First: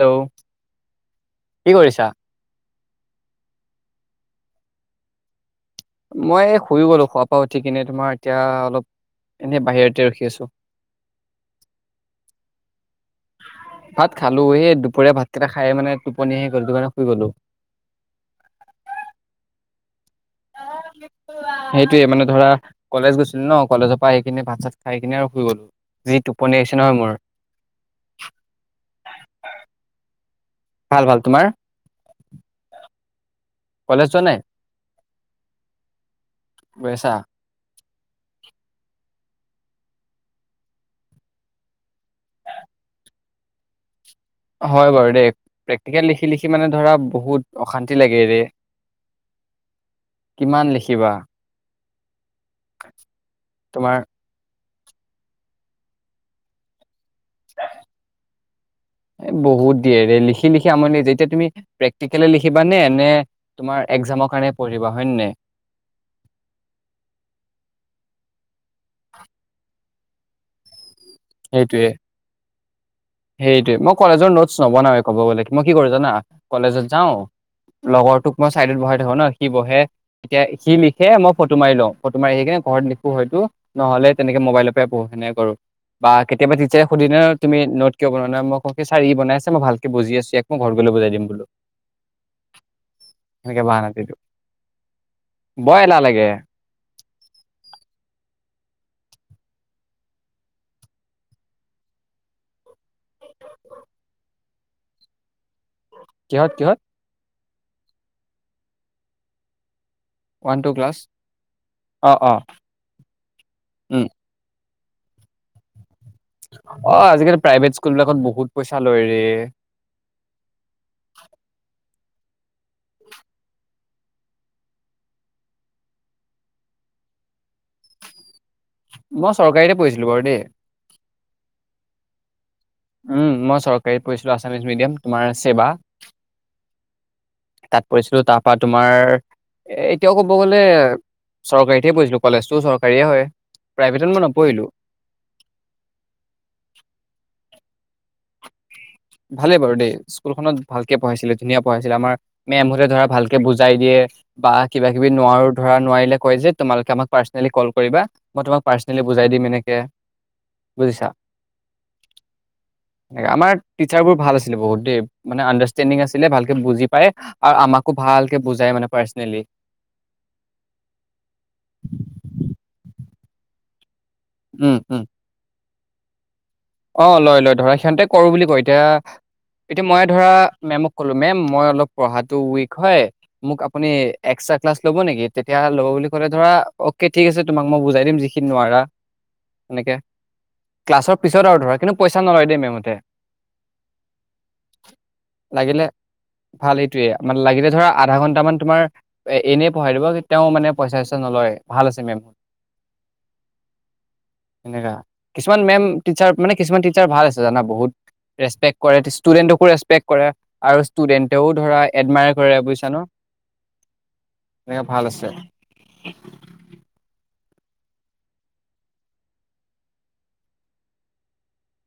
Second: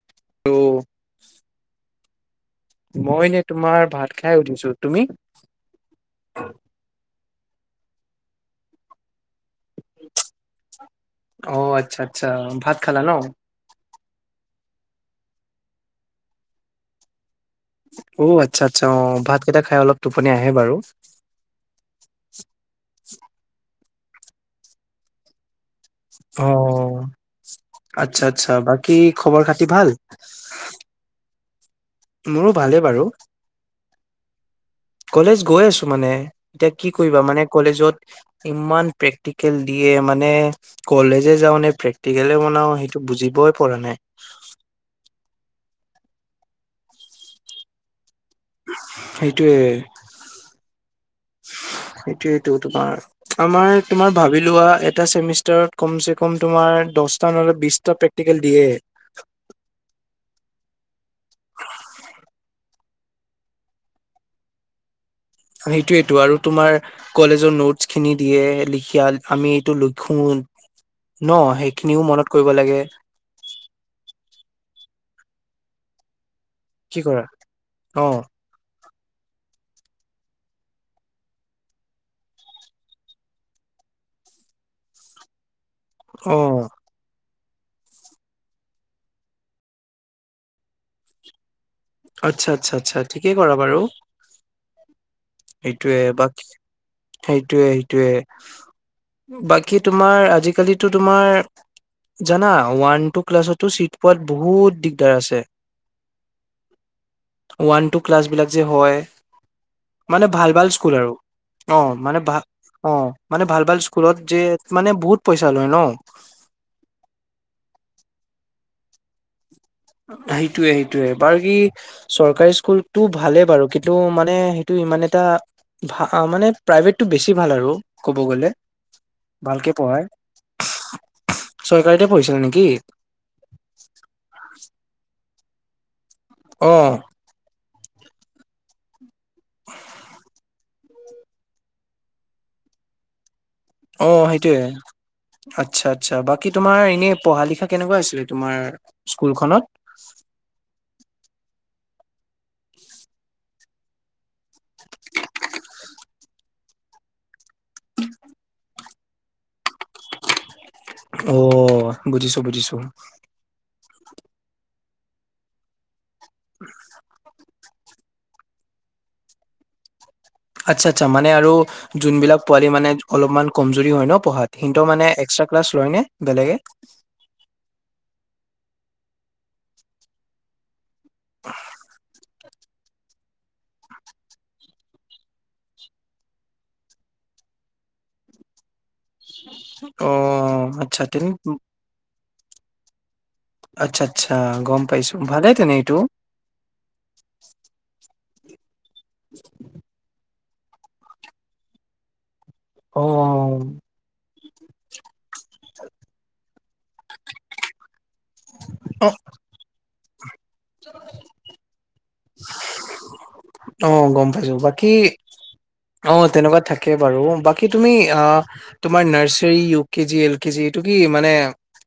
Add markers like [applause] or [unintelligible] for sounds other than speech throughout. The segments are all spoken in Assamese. হেল্ল', ত' কি কৰিছা? মই এনে তোমাৰ ভাত খাই উঠিছো। তুমি? মই এই শুই গ'লো খোৱা পা উঠি কিনে তোমাৰ, এতিয়া অলপ এনে বাহিৰতে ৰখি আছো। অ' আচ্ছা আচ্ছা, ভাত খালা ন? ভাত খালো। সেই দুপৰীয়া ভাতকেইটা খাই মানে টোপনি আহি গ'ল। সেইটোকাৰণে শুই গ'লো। অ' আচ্ছা আচ্ছা, অ' ভাতকেইটা খাই অলপ টোপনি আহে। বাৰু। সেইটোৱে, মানে ধৰা কলেজ গৈছিলোঁ ন! কলেজত, পাই কিনে, ভাত-চাত খাই কিনে আৰু শুই গ'লো। যি টোপনি আহিছে নহয় অ' মোৰ আচ্ছা, আচ্ছা। বাকী খবৰ-খাতি ভাল? ভাল ভাল তোমাৰ মোৰো ভালেই বাৰু। কলেজ যোৱা নাই? কলেজ গৈ আছো মানে। এতিয়া কি গৈছা? কৰিবা মানে, কলেজত। ইমান প্ৰেক্টিকেল দিয়ে মানে, কলেজে যাও নে, প্ৰেক্টিকলে বনাও সেইটো বুজিবই পৰা নাই! হয় বাৰু দেই প্ৰেক্টিকেল লিখি লিখি মানে ধৰা বহুত, অশান্তি লাগে। ৰে, সেইটোয়ে কিমান লিখিবা? সেইটোৱেটো তোমাৰ, আমাৰ তোমাৰ ভাবি লোৱা। এটা চেমিষ্টাৰত কমছে কম তোমাৰ দশ নহ'লে বিছটা প্ৰেক্টিকেল দিয়ে। লিখি-লিখি আমনি লাগি যায়। এতিয়া তুমি প্ৰেক্টিকেলে লিখিবা নে! নে তোমাৰ একজামৰ কাৰণে পঢ়িবা হয় নে নাই? সেইটোৱেটো, আৰু তোমাৰ কলেজৰ নোটছখিনি দিয়ে, লিখি আমি এইটো হয়', সেইটোৱে, সেইটোৱে মই কলেজৰ নোটচ, নবনায়ে ক'ব গলে, মই কি কৰোঁ জানা? কলেজত কি যাওঁ কৰা অ লগৰটোক মই চাইডত বহাই, ধৰ না, সি বহে এতিয়া সি লিখে, মই ফটো মাৰি লওঁ, ফটো মাৰি কিনে ঘৰত লিখোঁ হয়তো নহলে তেনেকে মোবাইলতে পঢ়ো হেনেকে কৰোঁ। বা', অ কেতিয়াবা টিচাৰে সুধিলে ন তুমি নট কিয় বনোৱা নাই, মই কওঁ কি ছাৰ ই বনাই আছে মই ভাল কে বুজি আছোঁ, ইয়াক মই ঘৰত গ'লে বুজাই দিম বোলোঁ। আচ্ছা', - আচ্ছা', - আচ্ছা', ঠিকেই কৰা বাৰু। বাহানা দি দিওঁ বৰ এলাহ এইটোৱে, লাগে বাকী সেইটোৱে সেইটোৱে। বাকী, তোমাৰ আজিকালিতো তোমাৰ, জানা ওৱান টু ক্লাছতো চিট পোৱাত বহুত দিগদাৰ আছে। কিহত কিহত? ওৱান টু ক্লাছবিলাক যে হয়। মানে ভাল ওৱান ভাল টু স্কুল ক্লাছ আৰু অ', মানে ভা, অ', মানে ভাল ভাল উম স্কুলত যে, মানে বহুত পইচা লয় ন? অ', আজিকালি প্ৰাইভেট স্কুলবিলাকত বহুত পইচা লয় ৰে। সেইটোয়ে সেইটোয়ে বাৰু কি। চৰকাৰী স্কুলতটো ভালেই বাৰু কিন্তু মানে সেইটো ইমান এটা ভা, মানে প্ৰাইভেটটো বেছি ভাল আৰু ক'ব গ'লে। মই ভালকে চৰকাৰীতে পঢ়াই পঢ়িছিলোঁ বাৰু দেই। পঢ়িছিলে নি, উম', মই চৰকাৰীত পঢ়িছিলোঁ আছামিছ মিডিয়াম। তোমাৰ ছেবা অহ', তাত পঢ়িছিলোঁ, তাৰপৰা তোমাৰ, এ', এতিয়া ক'ব গ'লে, চৰকাৰীত হে পঢ়িছিলো, কলেজটো চৰকাৰী এই হয়। প্ৰাইভেটত মই অ', সেইটোয়ে, নপঢ়িলোঁ, আচ্ছা, আচ্ছা, বাকী তোমাৰ এনেই পঢ়া লিখা, কেনেকুৱা হৈছিলে তোমাৰ? ভালেই স্কুলখনত বাৰু দেই স্কুলখনত ভাল ভালকে পঢ়াইছিলে, ধুনীয়া পঢ়াইছিলে আমাৰ মে'মহতে ধৰা ভালকে বুজাই দিয়ে বা কিবা কিবি নোৱাৰো ধৰা নোৱাৰিলে কয় যে তোমালোকে আমাক পাৰ্চনেলী কল কৰিবা মই তোমাক পাৰ্চনেলী বুজাই দিম এনেকে। বুজিছা, অওওও, বুজিছোঁ বুজিছোঁ। ট্ৰচাৰ বোৰ ভাল আছিলে বহুত দেই, মানে আণ্ডাৰষ্টেণ্ডিং আছিল পঢ়িলে ভালকে বুজি পায়, আ', আৰু আমাকো ভালকে বুজাই মানে পাৰ্চনেলী। আচ্ছা, আচ্ছা, মানে আৰু যোনবিলাক পোৱালী মানে অলপমান কমজুৰি হয় ন পঢ়াত, হেতৰ মানে এক্সট্ৰা ক্লাছ লয়নে বেলেগে। অঁ লয় লয় ধৰা সিহঁতে কৰো বুলি কয় এতিয়া এতিয়া মই ধৰা মেম ক'লো মেম মই অলপ পঢ়াটো উইক হয়। মোক আপুনি এক্সট্ৰা ক্লাছ ল'ব নেকি তেতিয়া ল'ব বুলি ক'লে ধৰা অকে ঠিক আছে তোমাক মই বুজাই দিম যিখিনি নোৱাৰা। এনেকে অঁ আচ্ছা। ক্লাছৰ পিছত আৰু ধৰা কিন্তু নলয় দেই মেমহতে। আচ্ছা আচ্ছা গম পাইছো ভালে তেনে লাগিলে এইটো ভাল এইটোৱে মানে লাগিলে ধৰা আধা ঘন্টা। কেইটামান তোমাৰ। এ এনেই পঢ়াই দিব। তেওঁ মানে পইচা চইচা নলয় ভাল আছে মেম। অঁ সনেকা কিছুমান মেম। টিচাৰ মানে কিছুমান টিচাৰ ভাল আছে জানা বহুত। অ ৰেচপে্ট ষ্টুডেটো ৰেপেকট। কৰে আৰু ষ্টুডেণ্টেও ধৰা। মাৰে কৰে বুজিছা নো! অঁ গম পাইছো বাকী আছে অ তেনেকুৱা থাকে বাৰু বাকী। তুমি তোমাৰ nursery U KG L K G এইটো কি মানে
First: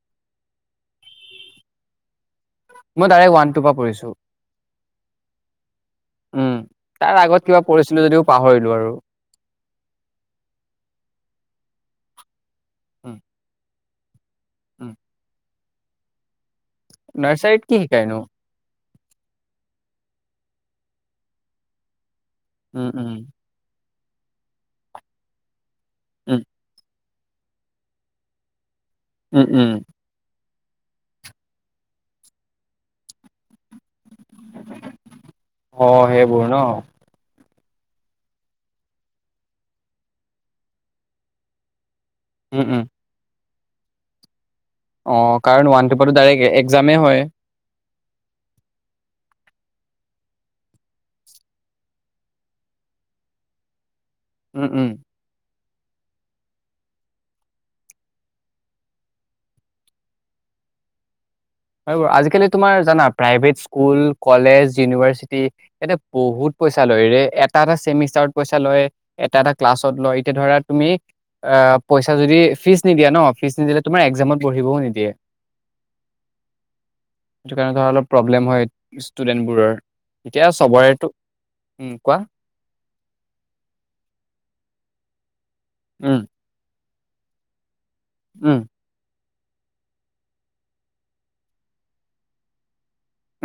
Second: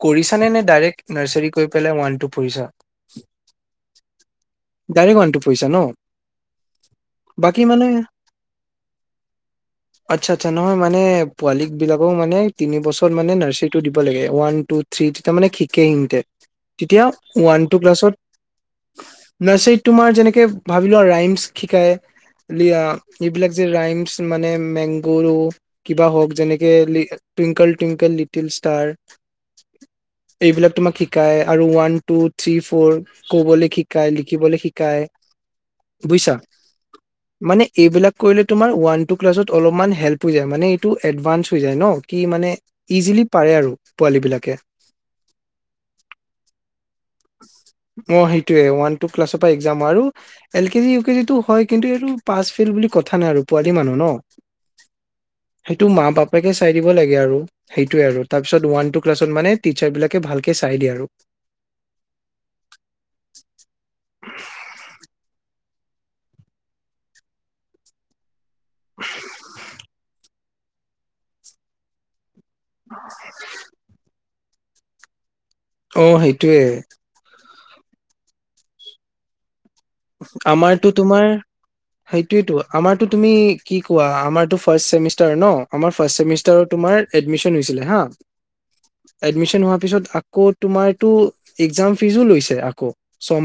কৰিছা নে নে ডাৰেক্ট নাৰ্চাৰী কৰি পেলাই পঢ়িছা মই ডাইৰেক্ট ওৱান টুৰ পৰা পঢ়িছো। ডাৰেক্ট ওৱান টো পইচাঁ ন! উম তাৰ আগত কিবা বাকী মানে পঢ়িছিলো যদিও পাহৰিলো আৰু আচ্ছা আচ্ছা নহয় মানে পোৱালি। বিলাকো মানে। তিনি বছৰ উম মানে নাৰৰ্চী। টো দিব লাগে। ওৱান টো উম থ্ৰী তেতিয়া মানে কি? কেমটে তেতিয়া ওৱান নাৰ্চাৰীত টু কি ক্লাছৰ। শিকাইনো নাচাৰিত তোমাৰ যেনেকে ভাবি লোৱা ৰাইমচ। শিকায়ে। উম উম লিয়া এইবিলাক যে ৰাইম। মানে মেংগুৰো। কিবা হওঁক উম যেনেকে।। Twinkle, twinkle little star. উম উম এইবিলাক তোমাক শিকাই আৰু ওৱান টু থ্ৰী ফ'ৰ ক'বলৈ ষি কাই লিখিবলৈ শিকায় অ বুজিছা সেইবোৰ ন মানে এইবিলাক কৰিলে তোমাৰ ওৱান টু ক্লাছত অলপমান হেল্প হৈ যায় মানে এইটো এডভানস হৈ যায় ন, কি মানে উম উম ইজিলি পাৰে আৰু পোৱালী বিলাকে অ কাৰণ ওৱান টুপাটো ডাইৰেক্ট একজামে হয় অ সেইটোয়ে ওৱান টু ক্লাছৰ পৰা একজাম আৰু এল কেজি ইউ কেজি টো হয় কিন্তু এইটো পাচ ফেল বুলি কথা নাই আৰু পোৱালি মানুহ ন উম উম সেইটো মা বাপেকে চাই দিব লাগে আৰু সেইটোৱে আৰু তাৰপিছত ওৱান টু ক্লাছত মানে টিচাৰ বিলাকে ভালকে চাই দিয়ে আৰু হয়, আৰু আজিকালি তোমাৰ জানা প্ৰাইভেট স্কুল কলেজ ইউনিভাৰ্চিটি য়াতে বহুত পইচা লয় এটা এটােমিষ্টাৰত পইচা লয় এটা এটা ক্লাছত লয় এতিয়া ধৰা তুমি আ পইচা যদি, ফিজ নিদিয়া ন ফিজ নিদিলে তোমাৰ একজামত বঢ়িবও নিদিয়ে অ সেইটোৱে সেইটো কাৰণে ধৰা অলপ প্ৰব্লেম হয় ষ্টুডেন্টবোৰৰ এতিয়া আমাৰ চবৰেতো তোমাৰ উম কোৱা সেইটোয়ে ত আমাৰো তুমি কি কোৱা আমাৰ ফাৰ্চ ছেমিচ তাৰ ন আমাৰ ফাৰ্ষ উম চেমিষ্টাৰ তোমাৰ এডমিশন হৈছিলে হা উম এডমিশন হোৱাৰ পিছত আকৌ তোমাৰতো একজাম ফিজো লৈছে আকৌ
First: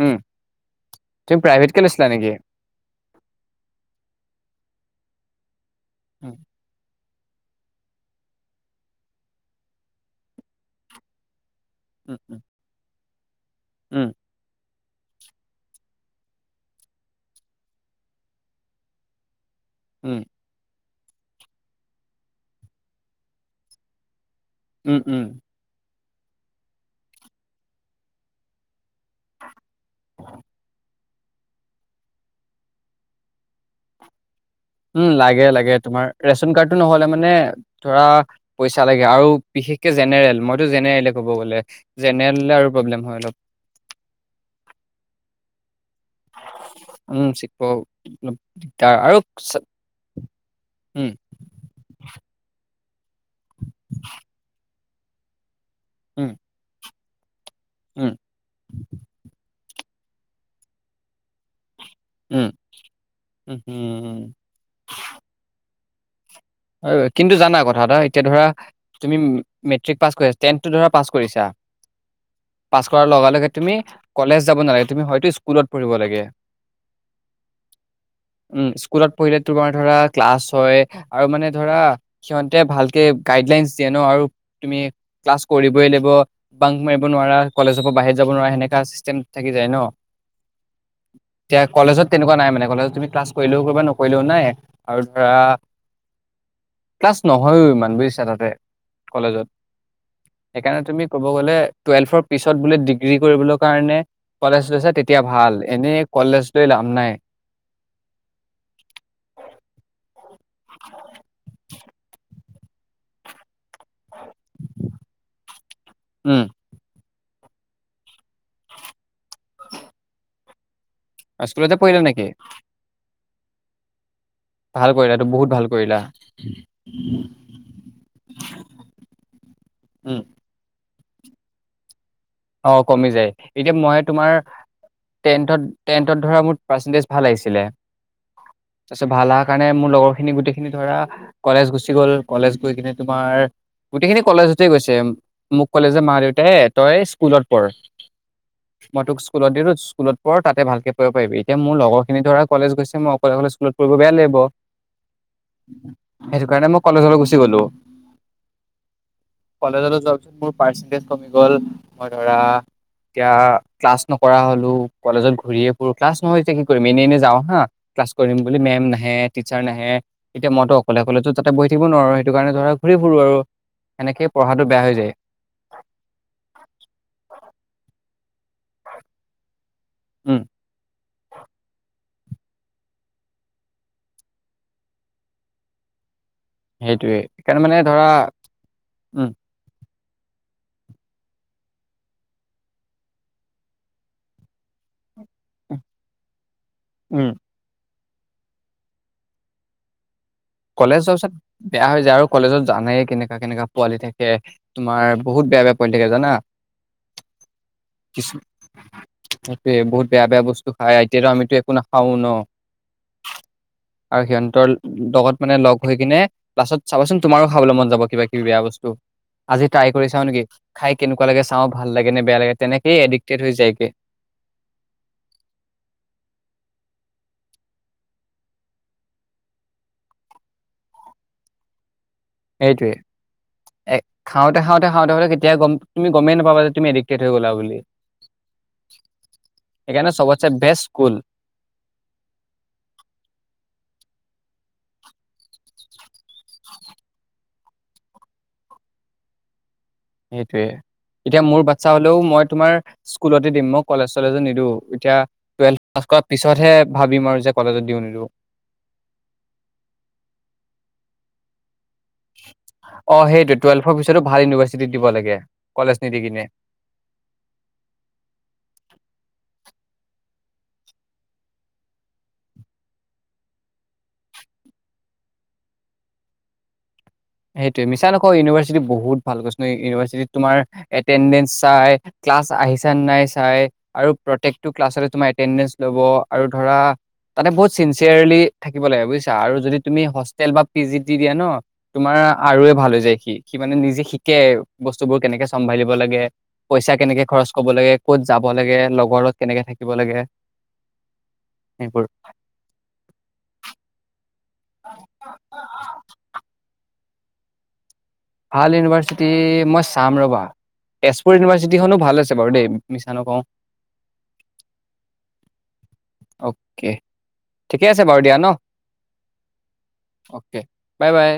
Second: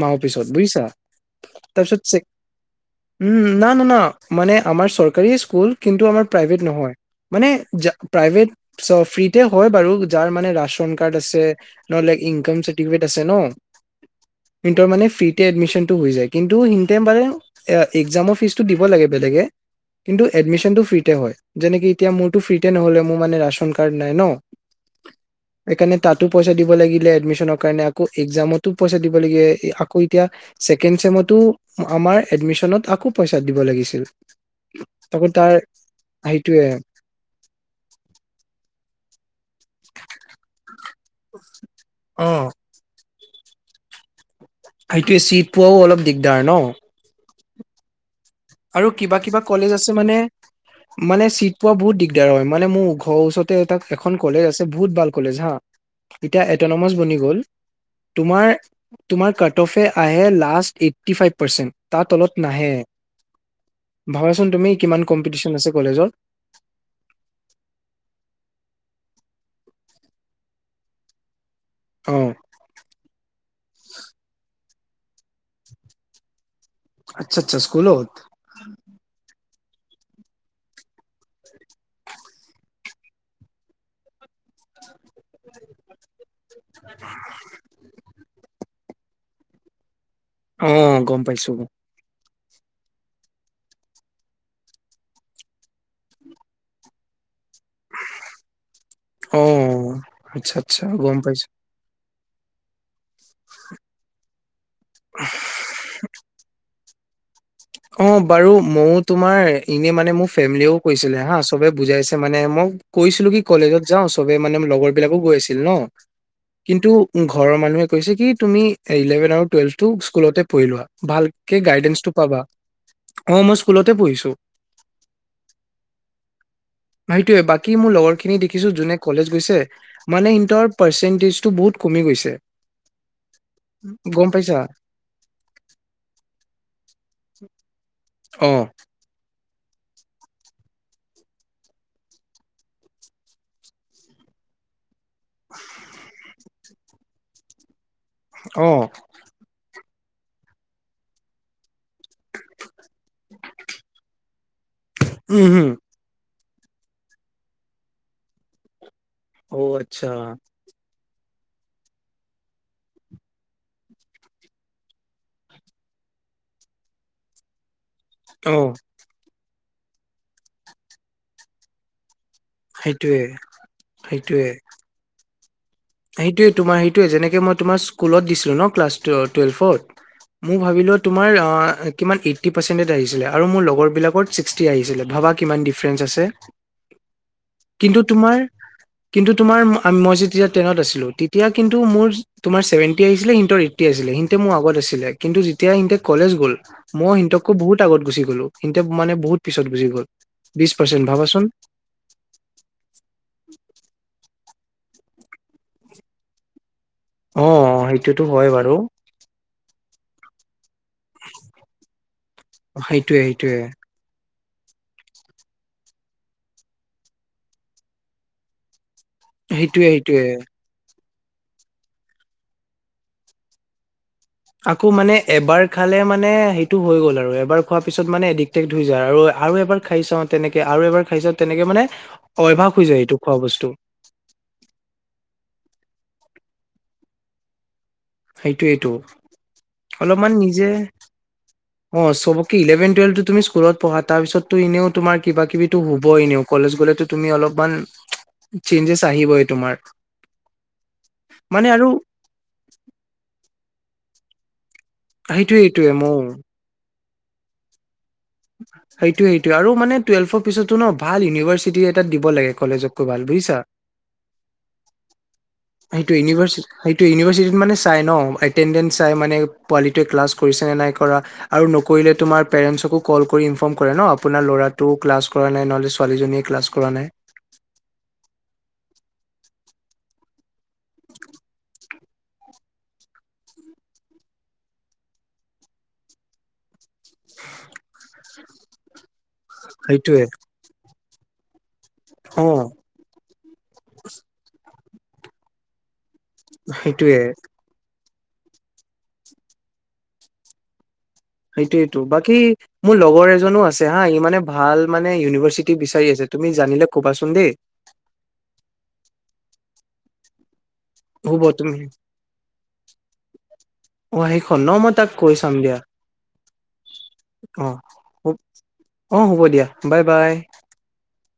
উম পিছত বুজিছা তুমি প্ৰাইভেটকে তাপিছত লৈছিলা নেকি? উম না না না মানে আমাৰ চৰকাৰী স্কুল কিন্তু আমাৰ উম প্ৰাইভেট নহয় মানে যা প্ৰাইভেট চ ফ্ৰীতে হয় বাৰু যাৰ মানে ৰাচন কাৰ্ড আছে, নহলে উম ইনকম চাৰ্টিফিকেট আছে ন উম ইহতৰ মানে ফ্ৰীতে এডমিচনটো হৈ যায়। কিন্তু সিনতে বাৰে একজামৰ ফিজটো দিব লাগে বেলেগকে উম কিন্তু এডমিশনটো ফ্ৰী তে হয় যেনেকে এতিয়া মোৰতো ফ্ৰীতে নহলে মোৰ মানে ৰাচন কাৰ্ড নাই ন উম উম তেনে তাতো পইচা দিব লাগিলে এডমিশনৰ কাৰণে আক একজামতো পইচা দিব লাগে আকৌ এতিয়া ছেকেণ্ড ছেমত তো আমাৰ এডমিশনত আকৌ পইচা দিব লাগিছিল‌। উম লাগে লাগে তোমাৰ ৰেচন সেইটোয়ে কাৰ্ডটো নহ'লে মানে ধৰা পইচা লাগে। আৰু বিশেষকে জেনেৰেল মইতো জেনেৰেলে ক'ব গ'লে অ জেনেৰেল হ'লে আৰু প্ৰব্লেম হয় অলপ সেইটোৱে চিত পোৱাও অলপ দিগদাৰ ন অ আৰু কিবা কিবা কলেজ আছে মানে উম মানে চিট পোৱা বহুত দিগদাৰ হয় মানে মো ঘৰ ওচৰতে তাত এখন কলেজ আছে বহুত ভাল কলেজ হা উম এতিয়া এটনমাছ বনি গ গ'ল উম তোমাৰ তোমাৰ কাট অফে আহে লাষ্ট এইটি ফাইভ পাৰ্চেণ্ট তা তলত উম নাহে। উম উম ভাবাচোন তুমি কিমান কম্পিটিচন আ ছে কলেজত হয় কিন্তু জানা কথা এটা এতিয়া ধৰা তুমি মেট্ৰিক পাছ কৰিছা টেনটো ধৰা পাছ কৰিছা অ পাছ কৰাৰ লগে লগে তুমি কলেজ যাব নালাগে। তুমি হয়তো স্কুলত পঢ়িব লাগে। আচ্ছা আচ্ছা স্কুলত উম স্কুলত পঢ়িলে তোমাৰ ধৰা ক্লাছ হয়। আৰু মানে ধৰা সিহঁতে ভালকে গাইডলাইনচ দিয়ে ন আৰু তুমি ক্লাছ কৰিবই লাগিব বাং মাৰিব নোৱাৰা কলেজৰ পৰা বাহিৰত যাব নোৱাৰা সেনেকা চিষ্টেম। থাকি যায় ন। অ গম পাইছোঁ। এতিয়া কলেজত তেনেকুৱা নাই মানে কলেজত তুমি ক্লাছ কৰিলেও কৰিবা নকৰিলেও নাই আৰু ধৰা ক্লাছ ন নহয়ো ইমান বুজিছা তাতে অ কলেজত আচ্ছা সেইকাৰণে আচ্ছা তুমি গম ক'ব পাইছো গ'লে টুৱেলফৰ পিছত বোলে ডিগ্ৰী কৰিবলৈ কাৰণে কলেজ। গৈছা তেতিয়া ভাল এনে কলেজ লৈ লাভ নাই অ বাৰু মও তোমাৰ এনে মানে মো ফেমিলিও কৈছিলে হা চবে বুজাইছে মানে মোক কৈছিলো কি কলেজত যাওঁ সবে মানে লগৰ বিলাকো গৈ আছিল ন উম কিন্তু। উ ঘৰৰ মানুহে কৈছে কি তুমি ইলেভেন আৰু টুৱেলভ টো স্কুলতে পঢ়ি লোৱা। ভালকে স্কুলতে পঢ়িলা গাইডেন্সটো নেকি? পাবা। অ মই স্কুলতে পঢ়িছো। ভাল কৰিলা এইটো বহুত ভাল কৰিলা। সেইটোয়ে বাকী মোৰ লগৰ খিনি দেখিছো যোনে কলেজ গৈছে মানে সিহতৰ। পাৰ্চেণ্টেজটো বহুত কমি গৈছে। অ কমি যায় এতিয়া মই গম তোমাৰ পাইছা টেণ্টত টেণ্টত ধৰা মোৰ পাৰ্চেন্টেজ। ভাল আহিছিল তাৰ অ', পিছত ভাল। খলা কাৰণে মোৰ লগৰ খিনি গোটেইখিনি ধৰা কলেজ গুচি গ'ল কলেজ গৈ কিনে তোমাৰ গোটেই খিনি কলেজতে গৈছে। মোক কলে যে মা, দেউতাই। তই। স্কুলত পৰ। অ', মই তোক স্কুলত দি দিও। স্কুলত পঢ় তাতে ভালকৈ কৰিব পাৰিবি এতিয়া মোৰ লগৰ। স খিনি ধৰা কলেজ গছে মই অকলে স্কুলত পঢ়িব বেয়া লাগিব।। উম, উম। সেইটো কাৰণে মই কলেজলৈ গুচি গলো। অ', কলেজটো আচ্ছা যোৱা পাছত মোৰ পাৰ্চেন্টেজ। কমি গ'ল। মই ধৰা এতিয়া ক্লাছ নকৰা হলো কলেজত ঘূৰিয়ে ফুৰো ক্লাছ নহয় এতিয়া কি কৰিম এনে এনে যাওঁ হা। ক্লাছ কৰিম বুলি অ', মেম নাহে। টিচাৰ নাহে এতিয়া মইতো অকলে অকলেতো তাতে বহি থাকিব নোৱাৰো। সেইটো কাৰণে ধৰা ঘূৰি ফুুৰো সেইটোয়ে আৰু সেনেকেই সেইটোয়ে পঢ়াটো বেয়া হৈ যায়। [unintelligible] সেইটোয়ে তোমাৰ সেইটোয়ে যেনেকে মই তোমাৰ। স্কুলত দিছিলো ন ক্লাছ টুৱেলফ'ত। উম মই ভাবিলো তোমাৰ অ। কিমান এইটি পাৰ্চেণ্টিত আহিছিলে আৰু মোৰ লগৰ বিলাকৰ ছিক্সটি আহিছিলে ভাবা কিমান দিফাৰেন্স আছে। সেইটোয়ে সেইকাৰণে মানে ধৰা উম। আমি মই যেতিয়াত। টেনত আছিলো তেতিয়া কিন্তু মোৰ তোমাৰ ছেভেনটি আছিলে সিহঁতৰ এইটি আছিলে সিহতে মোৰ আগত আছিলে কিন্তু যেতিয়া সিহতে কলেজ গ'ল। মই উম হেটতকে বহুত আগত গুচি গলো। গলো সিহঁতে মানে বহুত পিছত গুচি গ'ল। বিশ পাৰ্চেন্ট কলেজ যোৱাৰ পিছত, ভাবাচোন বেয়া হৈ যায় আৰু কলেজত জানেই কেনেককা কেনেককা পোৱালি থাকে। তোমাৰ বহুত বেয়া বেয়া পৰি থাকে জানা। অঁ সেইটোতো হয় বাৰু। বহু বেয়া বে বস্তু। খাই এতিয়াতো আমো একো না খাওঁ ন সেইটোয়ে সেইটোয়ে আৰু সিহন। লগত। মানে লগ হৈ কিনে লাছত চাবচোন তোমাৰো খাবলৈ মন যাব কিবা কিবি বেয়া বস্তু। আজি ট্ৰাই সেইটোয়ে কৰি চাওঁ সেইটোয়ে নেকি খাই। কেনেকুৱা লাগে চাওঁ ভাল লাগে নে বেয়া লাগে তেনেকয়ে এডিক্টেড হৈ যায়গে। আকৌ মানে এবাৰ খালে মানে সেইটো হৈ গ'ল আৰু এবাৰ খোৱাৰ পিছত মানে এডিক্টেক্ট হৈ যায় আৰু আৰু এবাৰ খাই চাওঁ তেনেকে আৰু এবাৰ খাই চাওঁ তেনেকে মানে। অভ্যাস হৈ এইটোৱে, যায় এইটো খোৱা বস্তু এ খাওঁতে খাওঁতে খাওঁতে খাওঁতে কেতিয়া গম। তুমি গমেই নাপাবা তুমি এডিক্টে হৈ গ'লা বুলি। সেইটোইটো সেইকাৰণে অলপমান চবতছে নিজে, বেষ্ট স্কুল অ চবকে ইলেভেন টুৱেলভ তুমি স্কুলত পঢ়া তাৰপিছত। তো এনেও তোমাৰ। কিবা কিবি হ'বই এনেওঁ। কলেজ গ'লেতো তুমি অলপমান, চেঞ্জেছ আহিবই তোমাৰ। সেইটোয়ে এতিয়া মোৰ মানে আৰু বাচ্ছা হলেও মই তোমাৰ। স্কুলতে দিম মই কলেজ চলেজো নিদু। এতিয়া সেইটোয়ে সেইটোয়ে টুৱেলভ পাছ মও কৰাৰ পিছতহে। ভাবিম আৰু যে কলেজত দিওঁ নিদওঁ। সেইটোয়ে সেইটোয়ে আৰু মানে টুৱেল্ভৰ পিছতো ন ভাল ইউনিভাৰ্চিটি। এটাত দিব লাগে কলেজতকৈ ভাল অঁ বুজিছা সেইটো টুৱেল্ফৰ পিছতো ভাল ইউনিভাৰ্চিটি দিব লাগে। কলেজ নিদি কিনে। সেইটোৱেই, সেইটোৱেই ইউনিভাৰচিটিৰ ত মানে চাঁই নহ ছোৱালীটোৱে ক্লাছ কৰিছে নে নাই কৰা আৰু নকৰিলে তোমাৰ পেৰেণ্টছকো কল কৰি ইনফৰ্ম কৰে ন আপোনাৰ ল'ৰাটো ক্লাছ কৰা নাই নহ'লে ছোৱালীজনীয়ে ক্লাছ কৰা নাই। ভালকৃষ্ণ ইউনিভাৰ্চিটিত তোমাৰ। এটেণ্ডেন্ঞ্চ চাই। ক্লাছ আহিছে নাই চাই, আৰু প্ৰতেকটো ক্লাছতে তোমাৰ এটেনডেঞ্চ লব আৰু ধৰা তাতে বহুত চিনচিয়াৰলি থাকিব লাগে বুজ। আৰু যদি তুমি সেইটোয়ে হোষ্টেল বা পি জি। দি দিয়া ন তোমাৰ অ আৰুে ভাল হৈ যায় সি। সি মানে নিজে শিকে বস্তুবোৰ কেনেকে চম্ভালিব লাগে। পইচা সেইটোয়ে কেনেকে খৰচ কব লাগে। ক'ত যাব লাগে লগৰ লগত কেনেকে থাকিব লাগে। সেইটোয়তটো সেইবোৰ বাকী, মোৰ লগৰ এজনো আছে হা ই মানে। ভাল মানে ইউনিভাৰ্চিটি বিচাৰি আছে তুমি জানিলে। কবাছোন দেই। ভাল ইউনিভাৰছিটি মই চাম ৰবা। তেজপুৰ হ'ব তুমি ইউনিভাৰ্চিটিখনো ভাল আছে বাৰু দেই মিছা নকওঁ। অ সেইখন ন মই তাক কৈ চাম দিয়া অ'কে অ ঠিকে আছে বাৰু দিয়া ন অ হ'ব দিয়া bye bye okay bye bye.